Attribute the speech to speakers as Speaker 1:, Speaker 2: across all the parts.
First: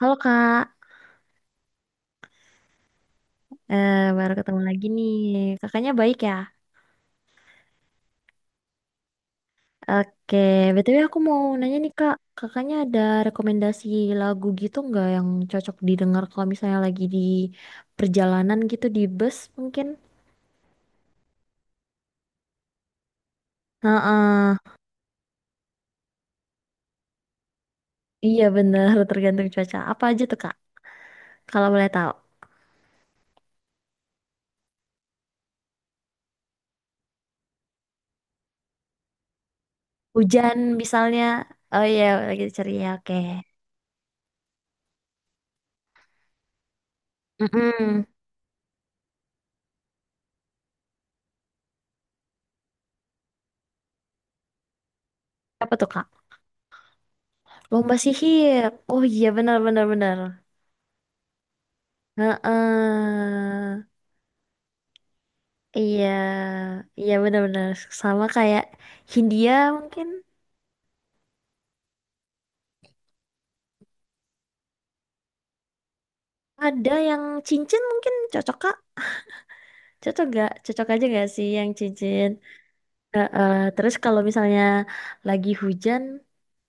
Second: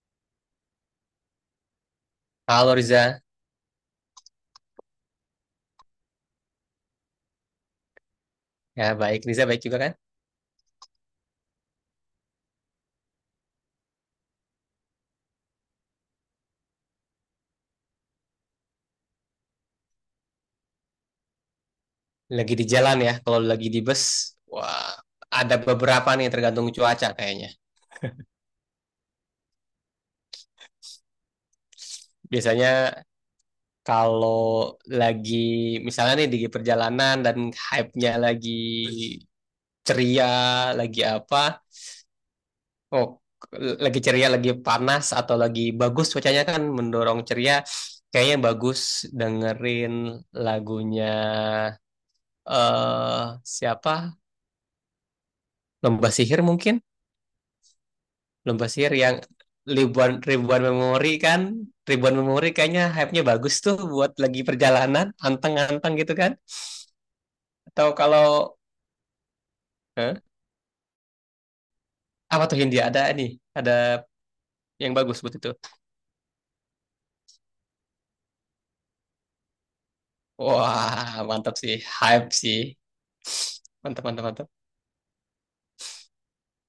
Speaker 1: Halo Kak.
Speaker 2: Halo Riza,
Speaker 1: Baru ketemu lagi nih. Kakaknya baik ya?
Speaker 2: ya baik. Riza baik juga kan?
Speaker 1: Oke. BTW aku mau nanya nih Kak, kakaknya ada rekomendasi lagu gitu nggak yang cocok didengar kalau misalnya lagi di perjalanan gitu di bus mungkin?
Speaker 2: Lagi di jalan ya, kalau lagi di bus,
Speaker 1: Heeh.
Speaker 2: wah ada beberapa nih tergantung cuaca kayaknya.
Speaker 1: Iya bener, tergantung cuaca. Apa aja tuh Kak, kalau boleh tahu?
Speaker 2: Biasanya kalau lagi misalnya nih di perjalanan dan hype-nya lagi ceria,
Speaker 1: Hujan
Speaker 2: lagi
Speaker 1: misalnya.
Speaker 2: apa,
Speaker 1: Oh iya lagi ceria,
Speaker 2: oh
Speaker 1: oke.
Speaker 2: k- lagi ceria, lagi panas atau lagi bagus cuacanya kan mendorong ceria,
Speaker 1: Mm-mm.
Speaker 2: kayaknya bagus dengerin lagunya eh siapa?
Speaker 1: Apa tuh Kak?
Speaker 2: Lomba Sihir mungkin
Speaker 1: Lomba sihir.
Speaker 2: lomba sihir
Speaker 1: Oh
Speaker 2: yang
Speaker 1: iya, benar benar benar.
Speaker 2: ribuan ribuan memori kan ribuan memori kayaknya hype-nya bagus tuh
Speaker 1: Heeh.
Speaker 2: buat lagi perjalanan anteng-anteng
Speaker 1: Iya,
Speaker 2: gitu kan,
Speaker 1: iya benar-benar
Speaker 2: atau
Speaker 1: sama
Speaker 2: kalau
Speaker 1: kayak Hindia mungkin,
Speaker 2: eh, apa tuh Hindia ada nih ada yang bagus buat itu.
Speaker 1: ada yang cincin mungkin cocok kak, cocok gak? Cocok aja
Speaker 2: Wah
Speaker 1: gak sih
Speaker 2: mantap
Speaker 1: yang
Speaker 2: sih,
Speaker 1: cincin?
Speaker 2: hype sih,
Speaker 1: Heeh. Terus
Speaker 2: mantap
Speaker 1: kalau
Speaker 2: mantap mantap.
Speaker 1: misalnya lagi hujan,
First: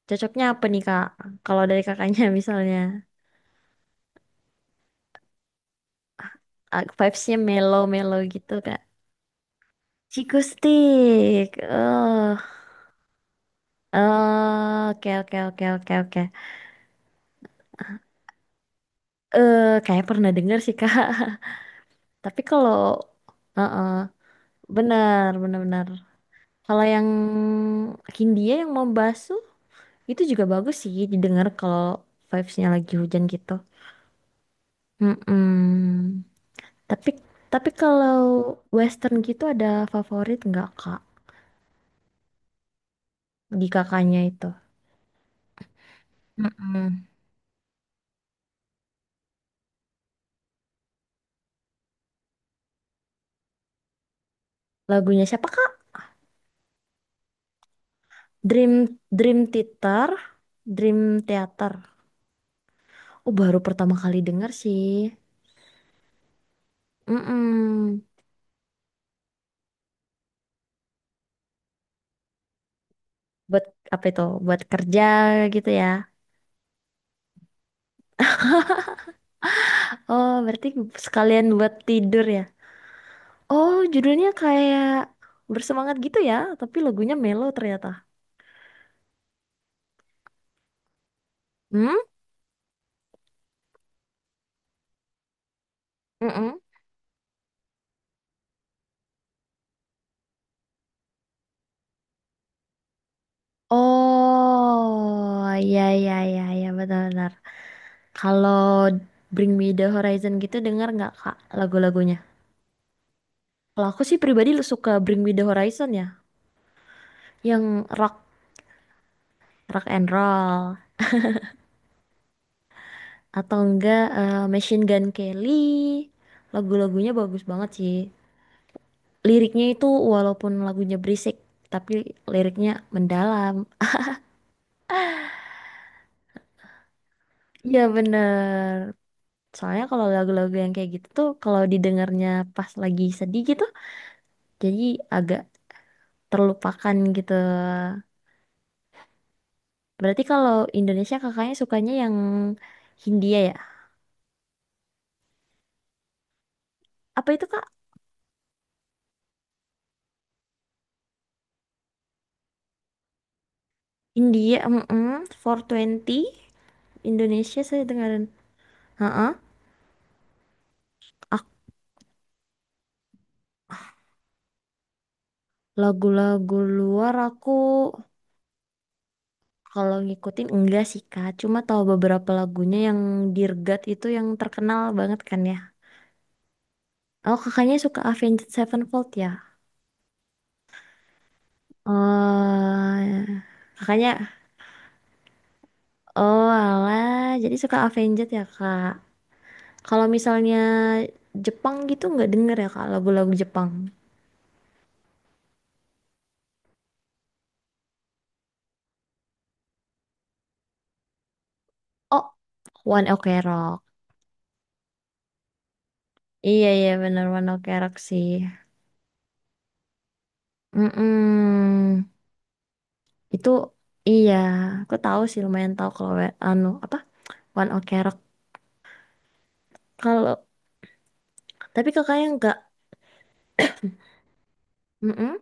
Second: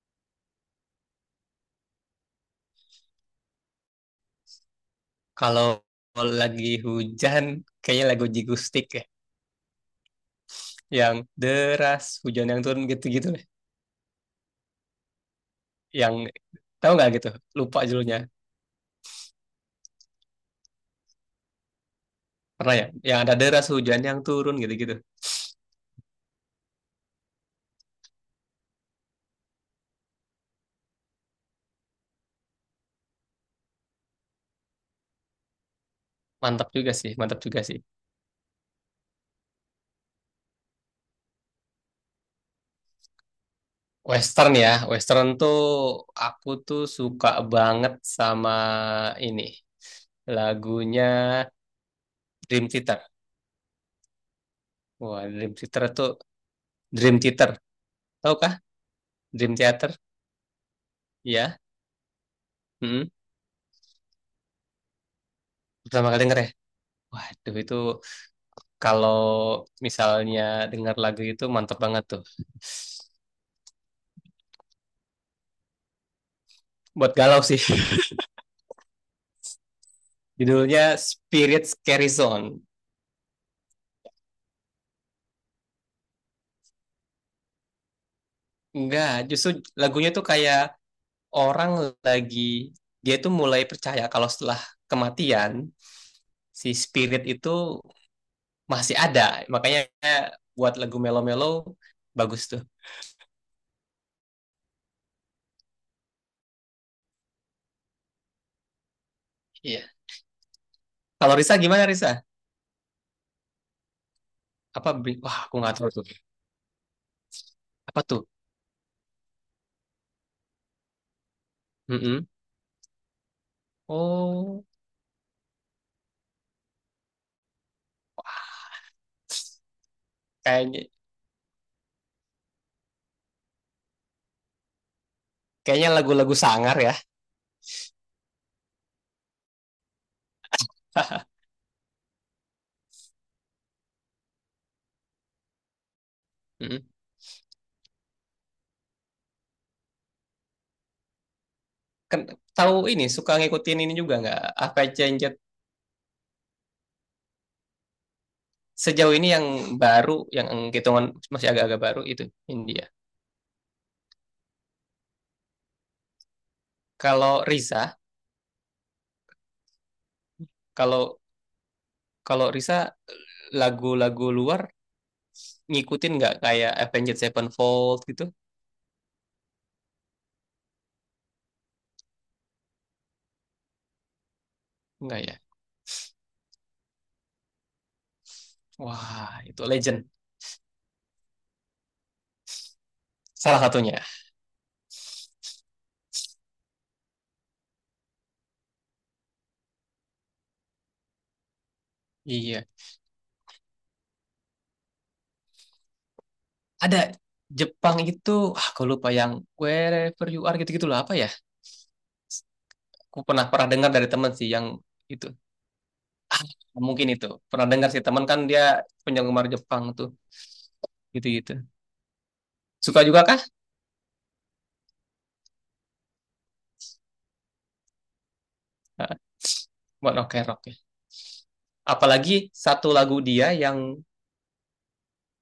Speaker 1: cocoknya apa nih kak? Kalau dari kakaknya misalnya,
Speaker 2: Kalau lagi
Speaker 1: vibes-nya
Speaker 2: hujan kayaknya
Speaker 1: mellow-mellow
Speaker 2: lagu
Speaker 1: gitu kak.
Speaker 2: Jigustik ya,
Speaker 1: Ciku
Speaker 2: yang
Speaker 1: stick.
Speaker 2: deras
Speaker 1: Oh,
Speaker 2: hujan yang turun gitu-gitu deh.
Speaker 1: oh, oke oke oke oke
Speaker 2: Yang
Speaker 1: oke.
Speaker 2: tahu nggak gitu, lupa judulnya.
Speaker 1: Kayak pernah dengar sih kak. Tapi kalau,
Speaker 2: Pernah ya yang ada deras
Speaker 1: heeh,
Speaker 2: hujan yang turun gitu-gitu.
Speaker 1: benar benar benar. Kalau yang Hindia yang mau basuh itu juga bagus sih didengar kalau vibes-nya lagi hujan gitu. Mm-mm.
Speaker 2: Mantap juga
Speaker 1: Tapi
Speaker 2: sih, mantap juga
Speaker 1: tapi
Speaker 2: sih.
Speaker 1: kalau western gitu ada favorit nggak Kak di kakaknya itu?
Speaker 2: Western ya, Western tuh aku tuh
Speaker 1: Mm-mm.
Speaker 2: suka banget sama ini lagunya Dream Theater.
Speaker 1: Lagunya
Speaker 2: Wah,
Speaker 1: siapa
Speaker 2: Dream
Speaker 1: Kak?
Speaker 2: Theater tuh, Dream Theater, tau kah?
Speaker 1: Dream Dream
Speaker 2: Dream Theater,
Speaker 1: Theater, Dream
Speaker 2: ya.
Speaker 1: Theater.
Speaker 2: Mm-mm.
Speaker 1: Oh baru pertama kali denger sih.
Speaker 2: Pertama kali denger ya. Waduh itu
Speaker 1: Mm-mm.
Speaker 2: kalau misalnya denger lagu itu mantep banget tuh.
Speaker 1: Buat apa itu? Buat kerja gitu ya.
Speaker 2: Buat galau sih.
Speaker 1: Oh berarti
Speaker 2: Judulnya
Speaker 1: sekalian
Speaker 2: Spirit
Speaker 1: buat
Speaker 2: Scary
Speaker 1: tidur ya.
Speaker 2: Zone.
Speaker 1: Oh, judulnya kayak bersemangat gitu ya, tapi lagunya mellow ternyata.
Speaker 2: Enggak, justru lagunya tuh kayak orang
Speaker 1: Hmm?
Speaker 2: lagi, dia tuh mulai percaya kalau setelah kematian
Speaker 1: Mm-mm.
Speaker 2: si spirit itu masih ada. Makanya buat lagu melo-melo bagus tuh.
Speaker 1: Oh, ya ya ya ya benar-benar. Kalau Bring Me the
Speaker 2: Iya.
Speaker 1: Horizon gitu dengar nggak
Speaker 2: Kalau
Speaker 1: Kak
Speaker 2: Risa gimana
Speaker 1: lagu-lagunya?
Speaker 2: Risa?
Speaker 1: Kalau aku sih pribadi lu
Speaker 2: Apa
Speaker 1: suka
Speaker 2: bi-
Speaker 1: Bring Me
Speaker 2: wah
Speaker 1: the
Speaker 2: aku nggak
Speaker 1: Horizon
Speaker 2: tahu
Speaker 1: ya,
Speaker 2: tuh.
Speaker 1: yang
Speaker 2: Apa
Speaker 1: rock
Speaker 2: tuh?
Speaker 1: rock and roll
Speaker 2: Mm-mm.
Speaker 1: atau enggak
Speaker 2: Oh,
Speaker 1: Machine Gun Kelly. Lagu-lagunya bagus banget sih. Liriknya itu walaupun
Speaker 2: kayaknya
Speaker 1: lagunya berisik, tapi liriknya mendalam.
Speaker 2: kayaknya lagu-lagu sangar ya.
Speaker 1: Iya bener. Soalnya kalau lagu-lagu yang kayak gitu tuh kalau didengarnya pas lagi sedih gitu jadi agak
Speaker 2: Mm-mm.
Speaker 1: terlupakan gitu. Berarti kalau Indonesia kakaknya sukanya yang
Speaker 2: Kan tahu ini, suka
Speaker 1: Hindia ya?
Speaker 2: ngikutin ini juga nggak? Apa Cenjet,
Speaker 1: Apa itu Kak?
Speaker 2: sejauh ini yang baru, yang hitungan masih agak-agak baru itu India.
Speaker 1: India mm 420.
Speaker 2: Kalau
Speaker 1: Indonesia saya
Speaker 2: Risa,
Speaker 1: dengerin.
Speaker 2: kalau
Speaker 1: Ak-
Speaker 2: kalau Risa lagu-lagu luar ngikutin nggak,
Speaker 1: Lagu-lagu
Speaker 2: kayak
Speaker 1: luar
Speaker 2: Avenged
Speaker 1: aku
Speaker 2: Sevenfold gitu?
Speaker 1: kalau ngikutin enggak sih Kak, cuma tahu beberapa lagunya yang Dirgat itu yang terkenal banget
Speaker 2: Nggak ya?
Speaker 1: kan ya. Oh kakaknya suka Avenged Sevenfold ya?
Speaker 2: Wah, itu legend.
Speaker 1: Oh,
Speaker 2: Salah satunya.
Speaker 1: kakaknya, oh alah, jadi suka Avenged ya kak. Kalau misalnya Jepang gitu nggak denger
Speaker 2: Iya.
Speaker 1: ya kak lagu-lagu Jepang.
Speaker 2: Ada Jepang itu, aku lupa yang wherever you are gitu-gitu lah, apa ya?
Speaker 1: Oh, One
Speaker 2: Aku
Speaker 1: Ok
Speaker 2: pernah pernah
Speaker 1: Rock.
Speaker 2: dengar dari teman sih yang itu.
Speaker 1: Iya iya
Speaker 2: Mungkin
Speaker 1: bener
Speaker 2: itu.
Speaker 1: One Ok
Speaker 2: Pernah dengar
Speaker 1: Rock
Speaker 2: sih,
Speaker 1: sih.
Speaker 2: teman kan dia penggemar Jepang tuh gitu-gitu.
Speaker 1: Mm-mm.
Speaker 2: Suka juga kah?
Speaker 1: Itu iya, aku tahu sih lumayan tahu kalau we- anu apa One Ok Rock.
Speaker 2: Ah, One Ok
Speaker 1: Kalau
Speaker 2: Rock ya.
Speaker 1: tapi kakaknya
Speaker 2: Apalagi
Speaker 1: nggak,
Speaker 2: satu lagu dia yang
Speaker 1: mm.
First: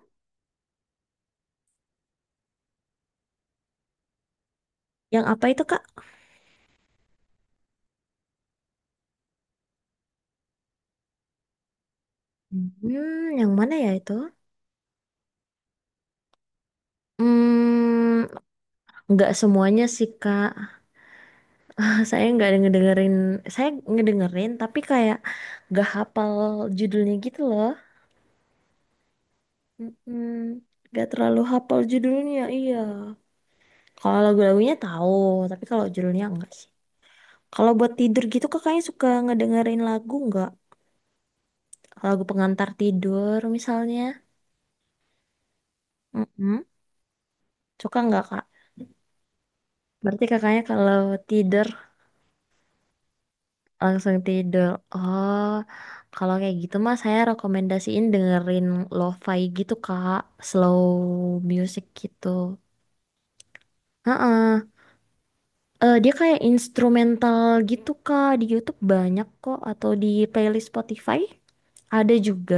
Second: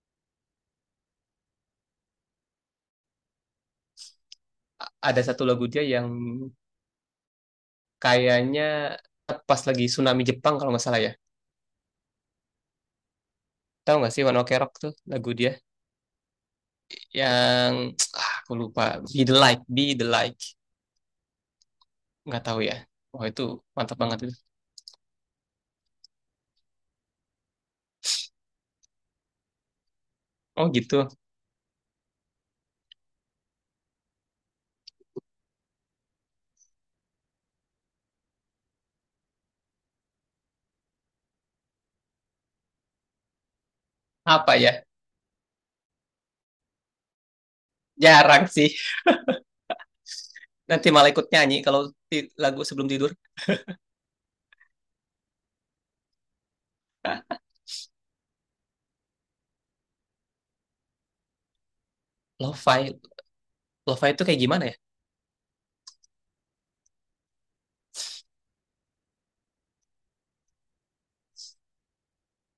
Speaker 2: ada
Speaker 1: Yang
Speaker 2: satu
Speaker 1: apa itu
Speaker 2: lagu
Speaker 1: kak?
Speaker 2: dia yang kayaknya pas lagi tsunami Jepang kalau nggak salah ya.
Speaker 1: Hmm, yang mana ya
Speaker 2: Tahu
Speaker 1: itu?
Speaker 2: nggak sih One Ok Rock tuh lagu dia? Yang
Speaker 1: Hmm,
Speaker 2: aku lupa, Be
Speaker 1: nggak
Speaker 2: the Light
Speaker 1: semuanya
Speaker 2: Be the
Speaker 1: sih
Speaker 2: Light.
Speaker 1: kak. Saya
Speaker 2: Nggak
Speaker 1: nggak ada
Speaker 2: tahu ya,
Speaker 1: ngedengerin,
Speaker 2: wah itu
Speaker 1: saya
Speaker 2: mantap banget itu.
Speaker 1: ngedengerin tapi kayak nggak hafal judulnya gitu loh. Mm-mm.
Speaker 2: Oh gitu,
Speaker 1: Nggak terlalu hafal judulnya, iya. Kalau lagu-lagunya tahu, tapi kalau judulnya enggak sih. Kalau buat tidur gitu kakaknya suka ngedengerin lagu nggak? Lagu pengantar tidur misalnya.
Speaker 2: apa ya,
Speaker 1: Mm-mm. Suka nggak kak?
Speaker 2: jarang sih.
Speaker 1: Berarti kakaknya
Speaker 2: Nanti
Speaker 1: kalau
Speaker 2: malah ikut nyanyi
Speaker 1: tidur
Speaker 2: kalau lagu sebelum tidur.
Speaker 1: langsung tidur. Oh, kalau kayak gitu mah saya rekomendasiin dengerin lo-fi gitu Kak, slow music gitu.
Speaker 2: Lo-fi lo-fi itu kayak gimana ya?
Speaker 1: Eh dia kayak instrumental gitu Kak, di YouTube banyak kok atau di playlist Spotify ada juga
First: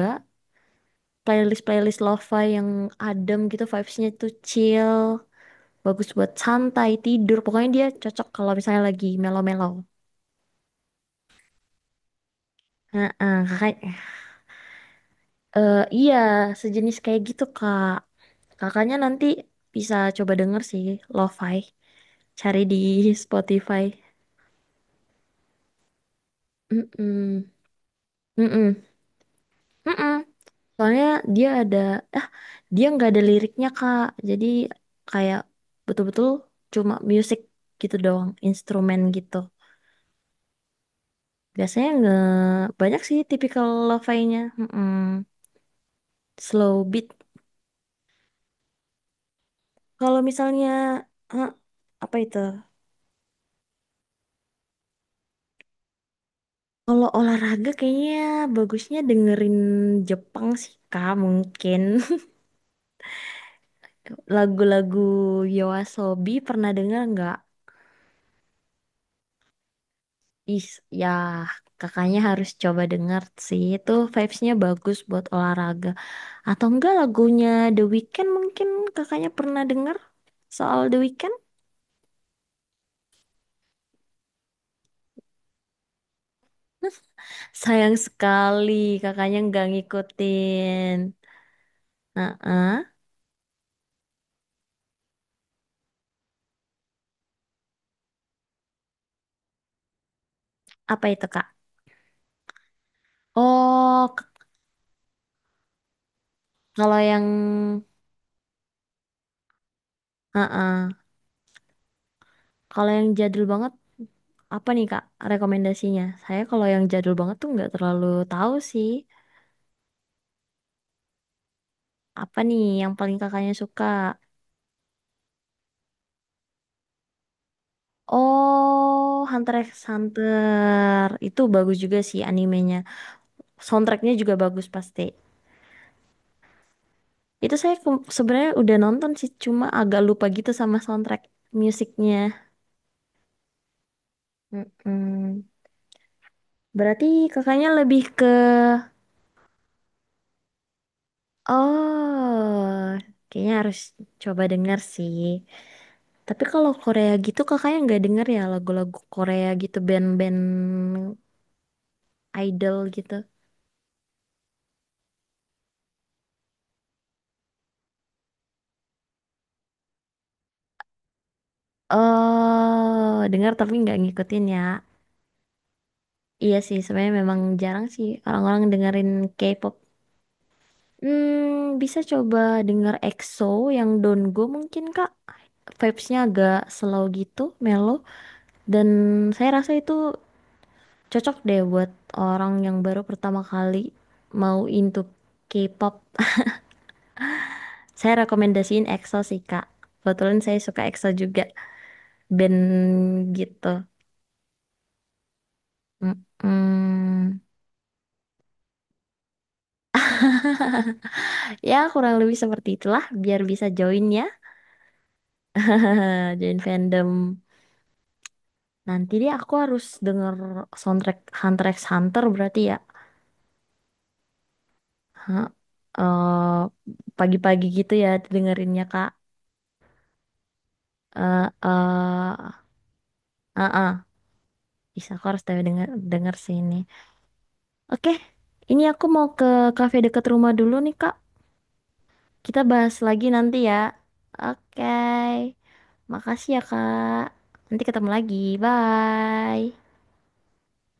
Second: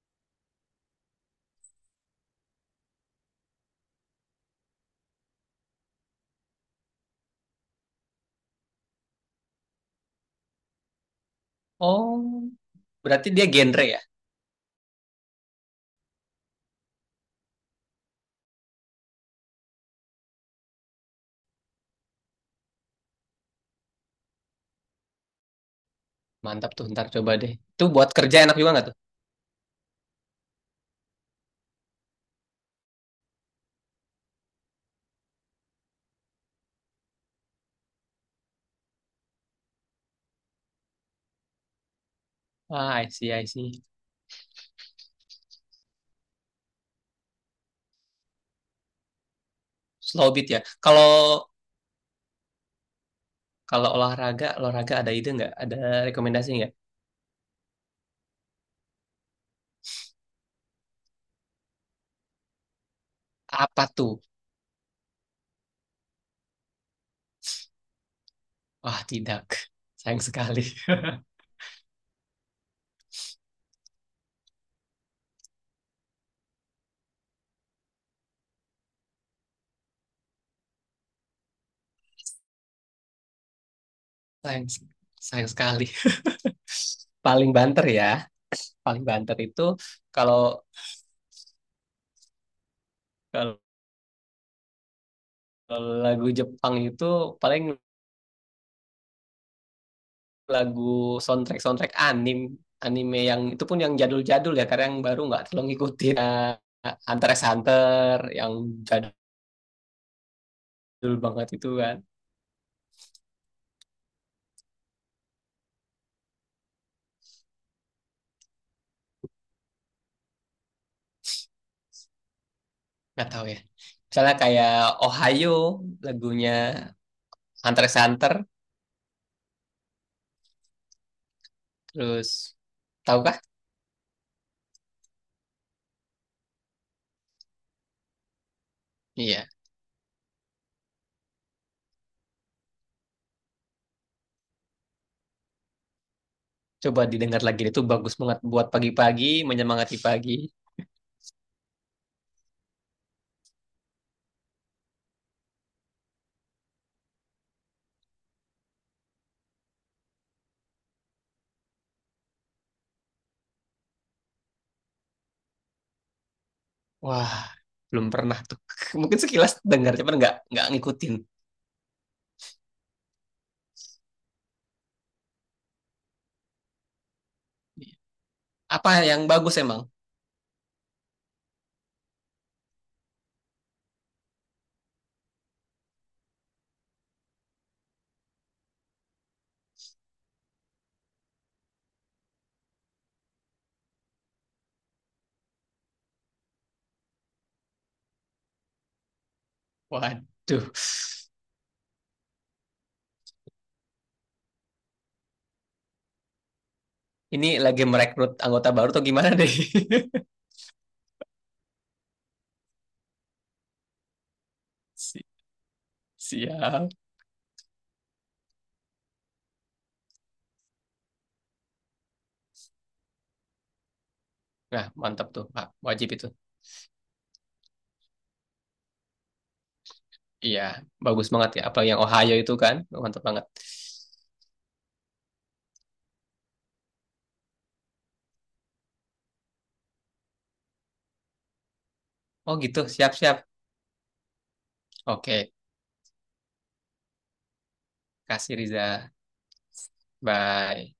Speaker 1: playlist-playlist lo-fi yang adem gitu vibes-nya tuh chill, bagus buat santai tidur. Pokoknya dia cocok kalau misalnya lagi melo-melo.
Speaker 2: Oh,
Speaker 1: Heeh,
Speaker 2: berarti dia
Speaker 1: kakak.
Speaker 2: genre ya.
Speaker 1: Iya, sejenis kayak gitu, Kak. Kakaknya nanti bisa coba denger sih, lo-fi. Cari di Spotify.
Speaker 2: Mantap tuh, ntar coba
Speaker 1: Mm-mm.
Speaker 2: deh, itu buat kerja enak juga
Speaker 1: Mm-mm.
Speaker 2: nggak tuh?
Speaker 1: Mm-mm. Soalnya dia ada, ah, dia nggak ada liriknya, Kak. Jadi kayak betul-betul cuma music gitu doang, instrumen gitu. Biasanya nggak banyak
Speaker 2: I
Speaker 1: sih
Speaker 2: see, I
Speaker 1: tipikal
Speaker 2: see.
Speaker 1: lo-fi-nya. Mm-mm. Slow beat. Kalau
Speaker 2: Slow beat ya.
Speaker 1: misalnya,
Speaker 2: kalau
Speaker 1: ah apa itu?
Speaker 2: kalau olahraga olahraga ada ide nggak, ada rekomendasi nggak,
Speaker 1: Kalau olahraga kayaknya bagusnya dengerin Jepang sih Kak mungkin.
Speaker 2: apa tuh?
Speaker 1: Lagu-lagu Yoasobi pernah denger nggak?
Speaker 2: Wah tidak, sayang sekali.
Speaker 1: Is ya, kakaknya harus coba denger sih itu vibes-nya bagus buat olahraga. Atau enggak lagunya The Weeknd mungkin kakaknya pernah denger soal The Weeknd?
Speaker 2: sayang sayang sekali Paling banter
Speaker 1: Sayang
Speaker 2: ya,
Speaker 1: sekali
Speaker 2: paling banter
Speaker 1: kakaknya
Speaker 2: itu
Speaker 1: nggak
Speaker 2: kalau,
Speaker 1: ngikutin. Heeh.
Speaker 2: kalau lagu Jepang itu paling
Speaker 1: Apa
Speaker 2: lagu
Speaker 1: itu Kak?
Speaker 2: soundtrack soundtrack anime, anime yang itu pun yang
Speaker 1: Oh k-
Speaker 2: jadul-jadul ya, karena yang baru nggak terlalu ngikutin. Eh,
Speaker 1: Kalau yang
Speaker 2: Hunter x Hunter yang jadul
Speaker 1: heeh.
Speaker 2: banget itu kan.
Speaker 1: Kalau yang jadul banget, apa nih Kak rekomendasinya? Saya kalau yang jadul banget tuh nggak terlalu tahu sih. Apa nih yang paling
Speaker 2: Nggak tahu
Speaker 1: kakaknya
Speaker 2: ya,
Speaker 1: suka?
Speaker 2: misalnya kayak Ohio lagunya Hunter x Hunter,
Speaker 1: Oh, Hunter x Hunter. Itu bagus juga sih
Speaker 2: terus
Speaker 1: animenya.
Speaker 2: tahukah,
Speaker 1: Soundtracknya juga bagus pasti. Itu saya sebenarnya udah nonton sih,
Speaker 2: iya,
Speaker 1: cuma agak lupa gitu sama soundtrack musiknya. Mm-mm.
Speaker 2: coba
Speaker 1: Berarti
Speaker 2: didengar lagi,
Speaker 1: kakaknya
Speaker 2: itu
Speaker 1: lebih
Speaker 2: bagus
Speaker 1: ke...
Speaker 2: banget buat pagi-pagi menyemangati pagi.
Speaker 1: Oh, kayaknya harus coba denger sih. Tapi kalau Korea gitu kakaknya nggak denger ya lagu-lagu Korea gitu band-band idol gitu.
Speaker 2: Wah, belum pernah tuh. Mungkin sekilas dengar, cuman nggak ngikutin.
Speaker 1: Oh, dengar tapi nggak ngikutin ya. Iya sih, sebenarnya memang jarang sih orang-orang
Speaker 2: Apa
Speaker 1: dengerin
Speaker 2: yang bagus
Speaker 1: K-pop.
Speaker 2: emang?
Speaker 1: Hmm, bisa coba denger EXO yang Don't Go mungkin Kak. Vibes-nya agak slow gitu, mellow. Dan saya rasa itu cocok deh buat orang yang baru pertama kali mau into K-pop. Saya rekomendasiin EXO sih, Kak. Kebetulan saya
Speaker 2: Waduh,
Speaker 1: suka EXO juga, band gitu. Mm-mm.
Speaker 2: ini lagi merekrut anggota baru atau gimana deh?
Speaker 1: Ya, kurang lebih seperti itulah, biar bisa join ya.
Speaker 2: Si-
Speaker 1: Join
Speaker 2: Siap.
Speaker 1: fandom. Nanti deh aku harus denger soundtrack Hunter x Hunter berarti ya.
Speaker 2: Nah, mantap tuh. Pak. Wajib itu.
Speaker 1: Eh, Pagi-pagi gitu ya dengerinnya, Kak.
Speaker 2: Iya, bagus
Speaker 1: Eh,
Speaker 2: banget ya. Apa yang Ohio itu
Speaker 1: eh,
Speaker 2: kan? Mantap banget.
Speaker 1: eh, eh. Bisa, aku harus denger sini. Oke, ini aku mau ke kafe deket rumah dulu nih, Kak.
Speaker 2: Oh
Speaker 1: Kita
Speaker 2: gitu,
Speaker 1: bahas lagi
Speaker 2: siap-siap.
Speaker 1: nanti ya.
Speaker 2: Oke,
Speaker 1: Oke. Makasih ya, Kak. Nanti ketemu lagi.
Speaker 2: kasih Riza.
Speaker 1: Bye.
Speaker 2: Bye.